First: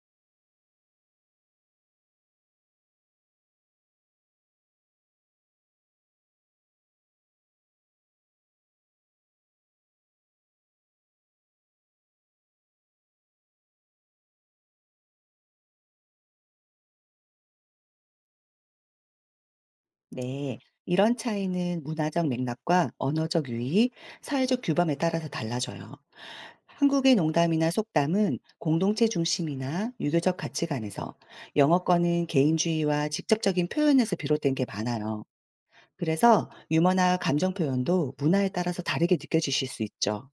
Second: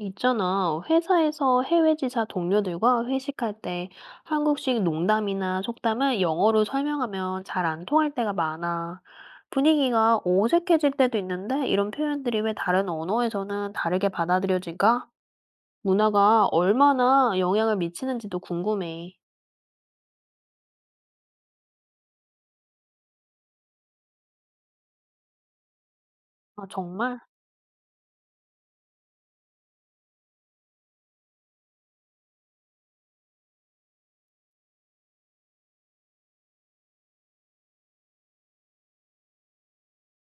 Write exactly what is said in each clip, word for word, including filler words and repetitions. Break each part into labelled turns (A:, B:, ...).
A: 있잖아. 회사에서 해외 지사 동료들과 회식할 때 한국식 농담이나 속담을 영어로 설명하면 잘 안 통할 때가 많아. 분위기가 어색해질 때도 있는데 이런 표현들이 왜 다른 언어에서는 다르게 받아들여질까? 문화가 얼마나 영향을 미치는지도 궁금해.
B: 네, 이런 차이는 문화적 맥락과 언어적 유의 사회적 규범에 따라서 달라져요.
A: 아,
B: 한국의
A: 정말?
B: 농담이나 속담은 공동체 중심이나 유교적 가치관에서, 영어권은 개인주의와 직접적인 표현에서 비롯된 게 많아요. 그래서 유머나 감정 표현도 문화에 따라서 다르게 느껴지실 수 있죠.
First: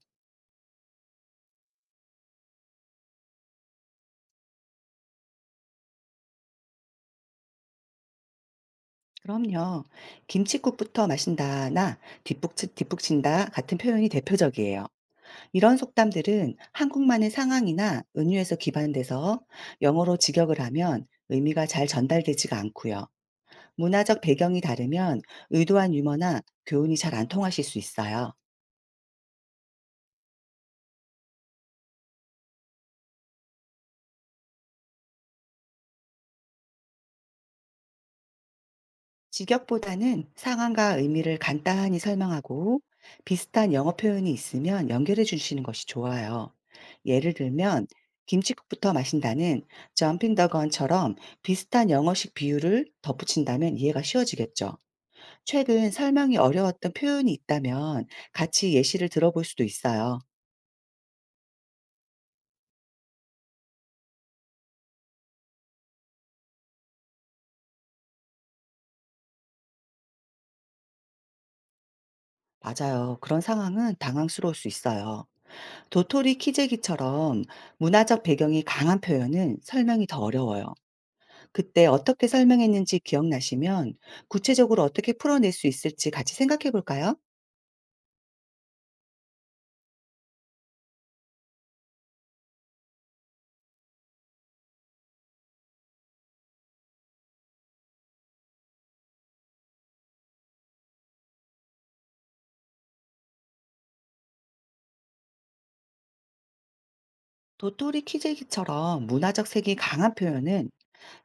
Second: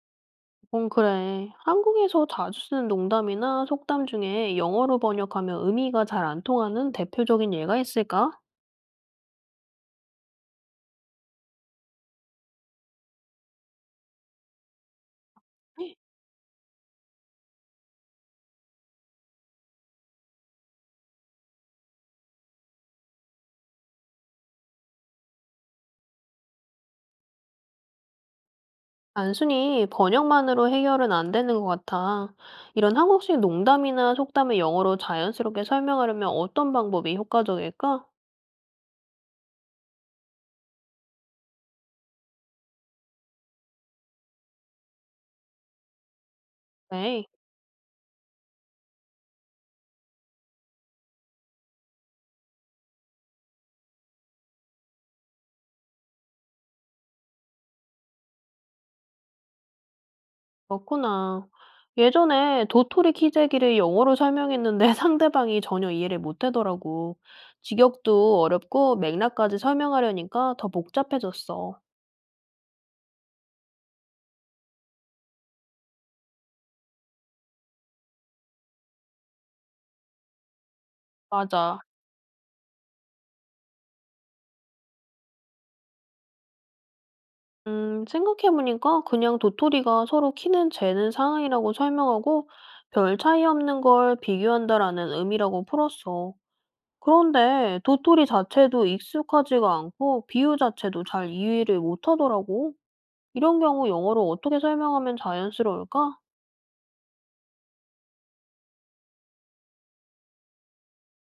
A: 응, 그래. 한국에서 자주 쓰는 농담이나 속담 중에 영어로 번역하면 의미가 잘 안 통하는 대표적인 예가 있을까?
B: 그럼요. 김칫국부터 마신다나 뒷북, 뒷북친다 같은 표현이 대표적이에요. 이런 속담들은 한국만의 상황이나 은유에서 기반돼서 영어로 직역을 하면 의미가 잘 전달되지가 않고요. 문화적 배경이 다르면 의도한 유머나 교훈이 잘 안 통하실 수 있어요.
A: 단순히 번역만으로 해결은 안 되는 것 같아. 이런 한국식 농담이나 속담을 영어로 자연스럽게 설명하려면 어떤 방법이 효과적일까?
B: 직역보다는 상황과 의미를 간단히 설명하고 비슷한 영어 표현이 있으면 연결해 주시는 것이 좋아요.
A: 네,
B: 예를 들면 김치국부터 마신다는 점핑 더 건처럼 비슷한 영어식 비유를 덧붙인다면 이해가 쉬워지겠죠. 최근 설명이 어려웠던 표현이 있다면 같이 예시를 들어볼 수도 있어요.
A: 그렇구나. 예전에 도토리 키재기를 영어로 설명했는데 상대방이 전혀 이해를 못 하더라고. 직역도 어렵고 맥락까지 설명하려니까 더 복잡해졌어.
B: 맞아요. 그런 상황은 당황스러울 수 있어요. 도토리 키재기처럼 문화적 배경이 강한 표현은 설명이 더 어려워요.
A: 맞아.
B: 그때 어떻게 설명했는지 기억나시면 구체적으로 어떻게 풀어낼 수 있을지 같이 생각해 볼까요?
A: 음, 생각해보니까 그냥 도토리가 서로 키는 재는 상황이라고 설명하고 별 차이 없는 걸 비교한다라는 의미라고 풀었어. 그런데 도토리 자체도 익숙하지가 않고 비유 자체도 잘 이해를 못하더라고. 이런 경우 영어로 어떻게 설명하면 자연스러울까?
B: 도토리 키재기처럼 문화적 색이 강한 표현은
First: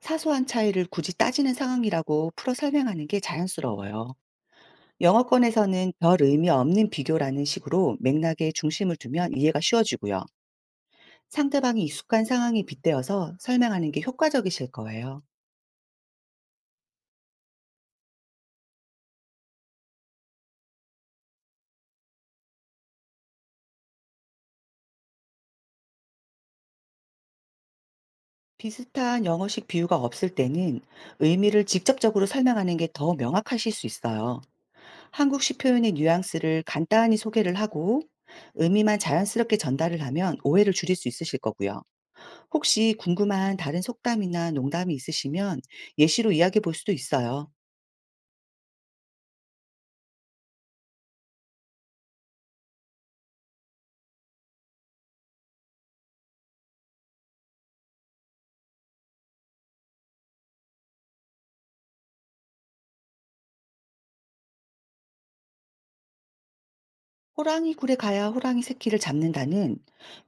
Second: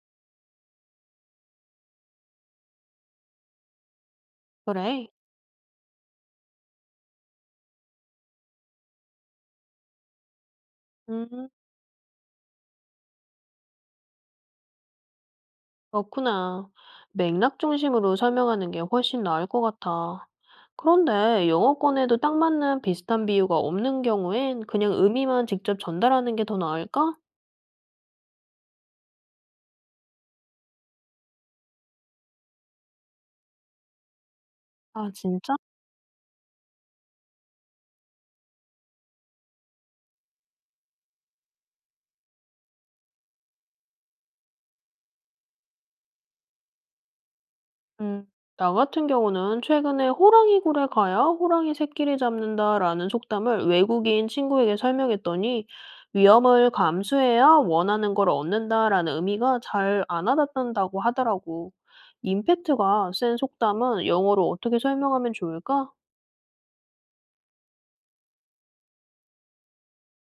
B: 사소한 차이를 굳이 따지는 상황이라고 풀어 설명하는 게 자연스러워요.
A: 그래.
B: 영어권에서는 별 의미 없는 비교라는 식으로 맥락에 중심을 두면 이해가 쉬워지고요.
A: 음.
B: 상대방이 익숙한 상황에 빗대어서 설명하는 게 효과적이실 거예요.
A: 그렇구나. 맥락 중심으로 설명하는 게 훨씬 나을 것 같아. 그런데 영어권에도 딱 맞는 비슷한 비유가 없는 경우엔 그냥 의미만 직접 전달하는 게 더 나을까?
B: 비슷한 영어식 비유가 없을 때는 의미를 직접적으로 설명하는 게 더 명확하실 수 있어요.
A: 아, 진짜?
B: 한국식 표현의 뉘앙스를 간단히 소개를 하고 의미만 자연스럽게 전달을 하면 오해를 줄일 수 있으실 거고요. 혹시 궁금한 다른 속담이나 농담이 있으시면 예시로 이야기해 볼 수도 있어요.
A: 음, 나 같은 경우는 최근에 호랑이 굴에 가야 호랑이 새끼를 잡는다라는 속담을 외국인 친구에게 설명했더니 위험을 감수해야 원하는 걸 얻는다라는 의미가 잘 안 와닿는다고 하더라고. 임팩트가 센 속담은 영어로 어떻게 설명하면 좋을까?
B: 호랑이 굴에 가야 호랑이 새끼를 잡는다는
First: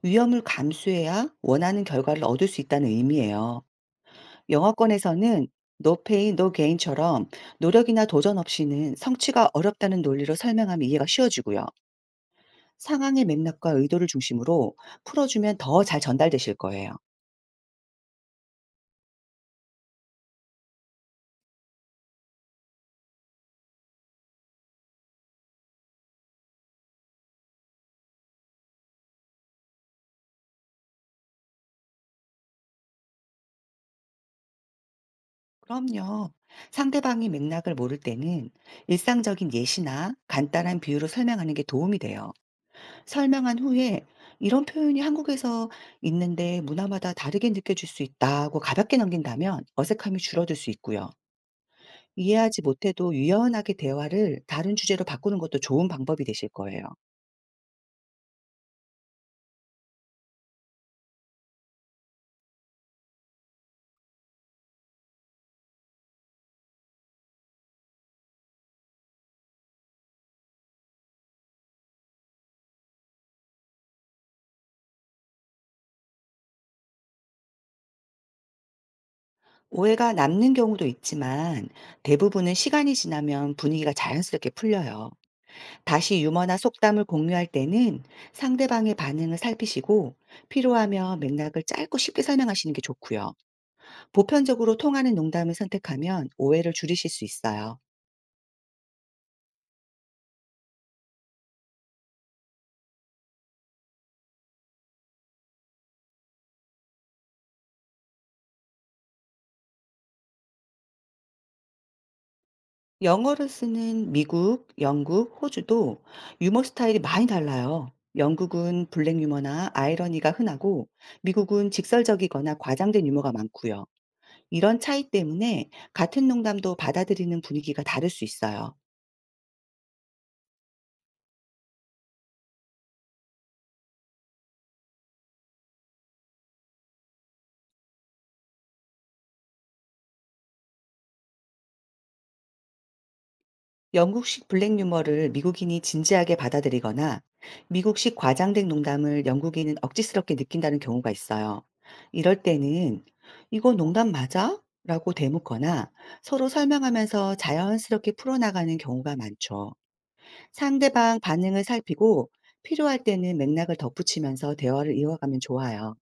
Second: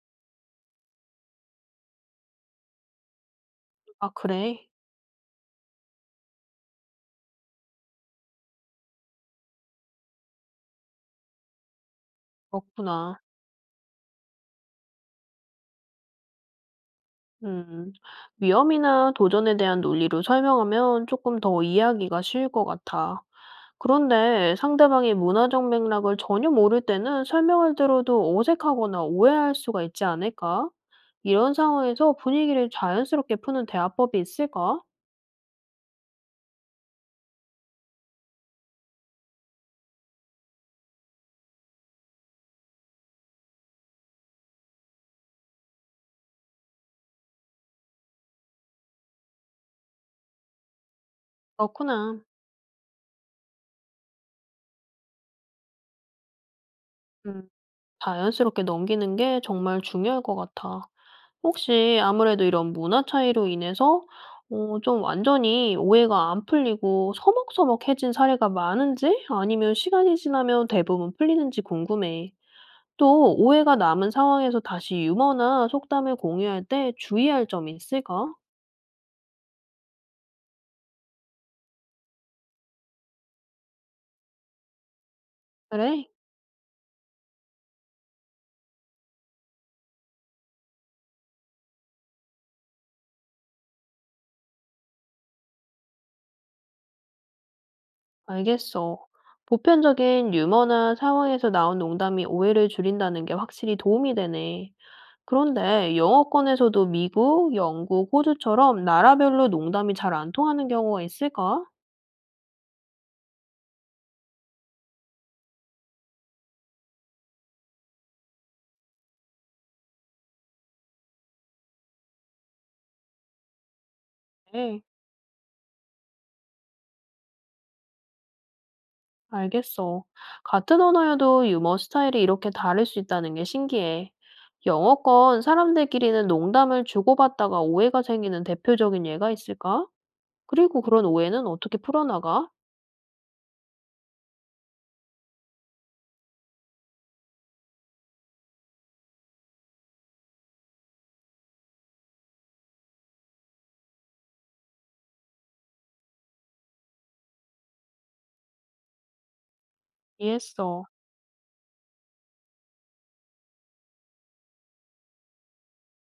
B: 위험을 감수해야 원하는 결과를 얻을 수 있다는 의미예요.
A: 아, 그래.
B: 영어권에서는 no pain, no gain처럼 노력이나 도전 없이는 성취가 어렵다는 논리로 설명하면 이해가 쉬워지고요.
A: 그렇구나.
B: 상황의 맥락과 의도를 중심으로 풀어주면 더 잘 전달되실 거예요.
A: 음. 위험이나 도전에 대한 논리로 설명하면 조금 더 이해하기가 쉬울 것 같아. 그런데 상대방의 문화적 맥락을 전혀 모를 때는 설명을 들어도 어색하거나 오해할 수가 있지 않을까? 이런 상황에서 분위기를 자연스럽게 푸는 대화법이 있을까?
B: 그럼요. 상대방이 맥락을 모를 때는 일상적인 예시나 간단한 비유로 설명하는 게 도움이 돼요. 설명한 후에 "이런 표현이 한국에서 있는데 문화마다 다르게 느껴질 수 있다."고 가볍게 넘긴다면 어색함이 줄어들 수 있고요.
A: 그렇구나.
B: 이해하지 못해도 유연하게 대화를 다른 주제로 바꾸는 것도 좋은 방법이 되실 거예요.
A: 음, 자연스럽게 넘기는 게 정말 중요할 것 같아. 혹시 아무래도 이런 문화 차이로 인해서 어 좀 완전히 오해가 안 풀리고 서먹서먹해진 사례가 많은지 아니면 시간이 지나면 대부분 풀리는지 궁금해. 또 오해가 남은 상황에서 다시 유머나 속담을 공유할 때 주의할 점이 있을까?
B: 오해가 남는 경우도 있지만 대부분은 시간이 지나면 분위기가 자연스럽게 풀려요.
A: 그래?
B: 다시 유머나 속담을 공유할 때는 상대방의 반응을 살피시고 필요하면 맥락을 짧고 쉽게 설명하시는 게 좋고요. 보편적으로 통하는 농담을 선택하면 오해를 줄이실 수 있어요.
A: 알겠어. 보편적인 유머나 상황에서 나온 농담이 오해를 줄인다는 게 확실히 도움이 되네. 그런데 영어권에서도 미국, 영국, 호주처럼 나라별로 농담이 잘 안 통하는 경우가 있을까?
B: 영어를 쓰는 미국, 영국, 호주도 유머 스타일이 많이 달라요. 영국은 블랙 유머나 아이러니가 흔하고 미국은 직설적이거나 과장된 유머가 많고요. 이런
A: 네,
B: 차이 때문에 같은 농담도 받아들이는 분위기가 다를 수 있어요.
A: 알겠어. 같은 언어여도 유머 스타일이 이렇게 다를 수 있다는 게 신기해. 영어권 사람들끼리는 농담을 주고받다가 오해가 생기는 대표적인 예가 있을까? 그리고 그런 오해는 어떻게 풀어나가?
B: 영국식 블랙 유머를 미국인이 진지하게 받아들이거나 미국식 과장된 농담을 영국인은 억지스럽게 느낀다는 경우가 있어요. 이럴 때는 이거 농담 맞아? 라고 대묻거나 서로 설명하면서 자연스럽게 풀어나가는 경우가 많죠.
A: 이해했어.
B: 상대방 반응을 살피고 필요할 때는 맥락을 덧붙이면서 대화를 이어가면 좋아요.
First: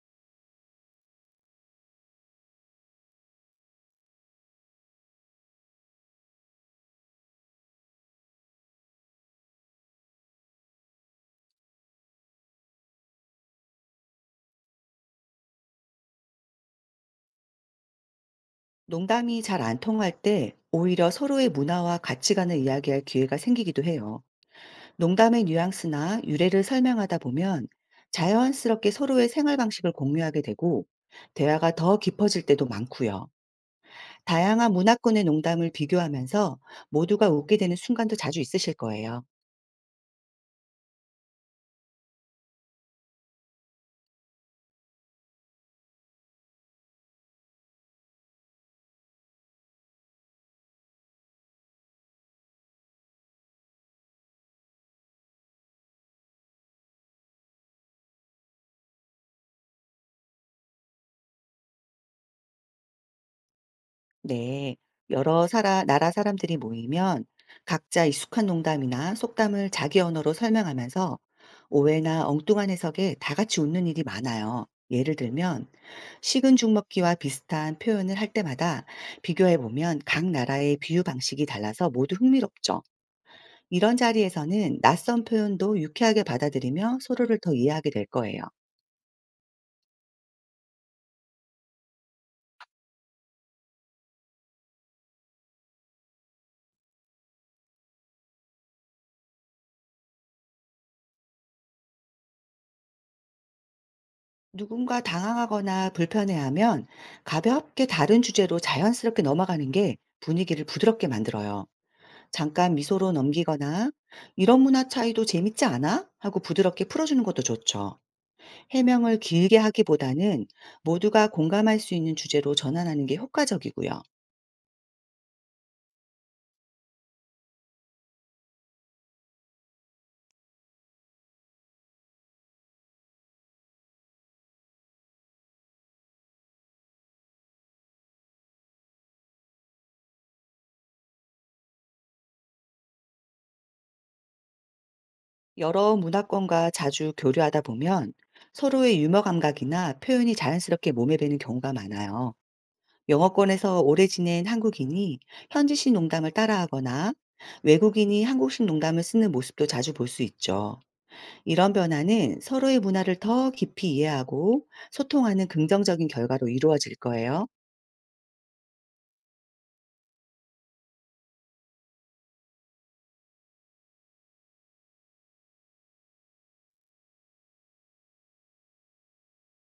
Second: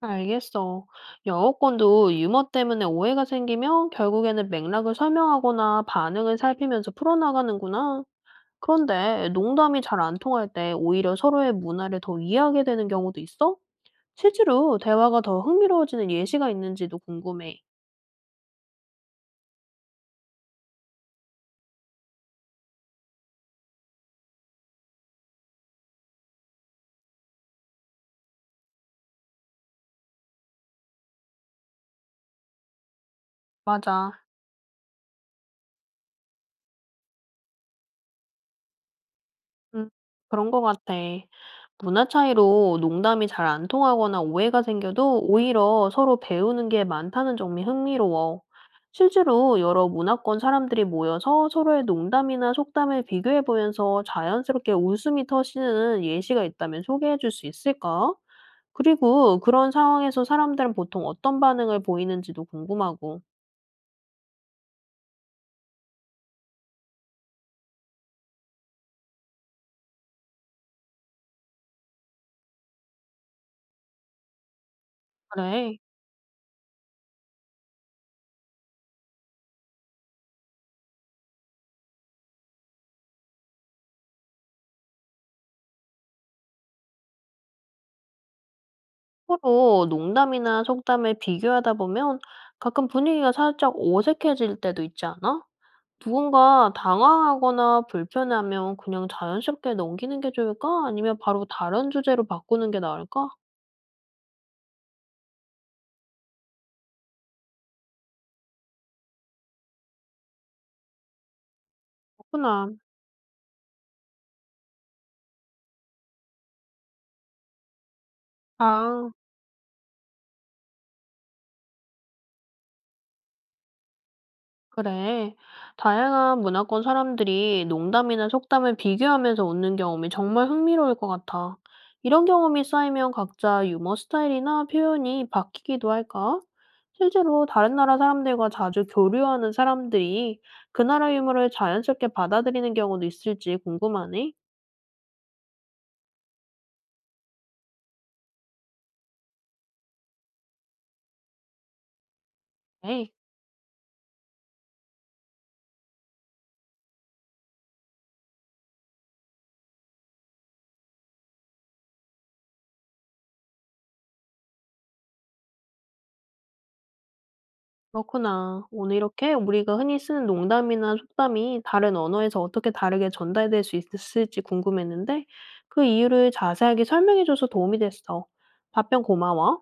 A: 알겠어. 영어권도 유머 때문에 오해가 생기면 결국에는 맥락을 설명하거나 반응을 살피면서 풀어나가는구나. 그런데 농담이 잘 안 통할 때 오히려 서로의 문화를 더 이해하게 되는 경우도 있어? 실제로 대화가 더 흥미로워지는 예시가 있는지도 궁금해.
B: 농담이 잘 안 통할 때 오히려 서로의 문화와 가치관을 이야기할 기회가 생기기도 해요. 농담의 뉘앙스나 유래를 설명하다 보면 자연스럽게 서로의 생활 방식을 공유하게 되고 대화가 더 깊어질 때도 많고요.
A: 맞아.
B: 다양한 문화권의 농담을 비교하면서 모두가 웃게 되는 순간도 자주 있으실 거예요.
A: 음, 그런 것 같아. 문화 차이로 농담이 잘 안 통하거나 오해가 생겨도 오히려 서로 배우는 게 많다는 점이 흥미로워. 실제로 여러 문화권 사람들이 모여서 서로의 농담이나 속담을 비교해 보면서 자연스럽게 웃음이 터지는 예시가 있다면 소개해 줄 수 있을까? 그리고 그런 상황에서 사람들은 보통 어떤 반응을 보이는지도 궁금하고.
B: 네, 여러 사라, 나라 사람들이 모이면 각자 익숙한 농담이나 속담을 자기 언어로 설명하면서 오해나 엉뚱한 해석에 다 같이 웃는 일이 많아요. 예를 들면,
A: 그래.
B: 식은 죽 먹기와 비슷한 표현을 할 때마다 비교해 보면 각 나라의 비유 방식이 달라서 모두 흥미롭죠. 이런 자리에서는 낯선 표현도 유쾌하게 받아들이며 서로를 더 이해하게 될 거예요.
A: 서로 농담이나 속담을 비교하다 보면 가끔 분위기가 살짝 어색해질 때도 있지 않아? 누군가 당황하거나 불편하면 그냥 자연스럽게 넘기는 게 좋을까? 아니면 바로 다른 주제로 바꾸는 게 나을까?
B: 누군가 당황하거나 불편해하면 가볍게 다른 주제로 자연스럽게 넘어가는 게 분위기를 부드럽게 만들어요.
A: 그렇구나.
B: 잠깐 미소로 넘기거나 이런 문화 차이도 재밌지 않아? 하고 부드럽게 풀어주는 것도 좋죠.
A: 아.
B: 해명을 길게 하기보다는 모두가 공감할 수 있는 주제로 전환하는 게 효과적이고요.
A: 그래. 다양한 문화권 사람들이 농담이나 속담을 비교하면서 웃는 경험이 정말 흥미로울 것 같아. 이런 경험이 쌓이면 각자 유머 스타일이나 표현이 바뀌기도 할까? 실제로 다른 나라 사람들과 자주 교류하는 사람들이 그 나라 유머를 자연스럽게 받아들이는 경우도 있을지 궁금하네.
B: 여러 문화권과 자주 교류하다 보면 서로의 유머 감각이나 표현이 자연스럽게 몸에 배는 경우가 많아요.
A: 네.
B: 영어권에서 오래 지낸 한국인이 현지식 농담을 따라하거나 외국인이 한국식 농담을 쓰는 모습도 자주 볼 수 있죠. 이런 변화는 서로의 문화를 더 깊이 이해하고 소통하는 긍정적인 결과로 이루어질 거예요.
A: 그렇구나. 오늘 이렇게 우리가 흔히 쓰는 농담이나 속담이 다른 언어에서 어떻게 다르게 전달될 수 있을지 궁금했는데, 그 이유를 자세하게 설명해줘서 도움이 됐어. 답변 고마워.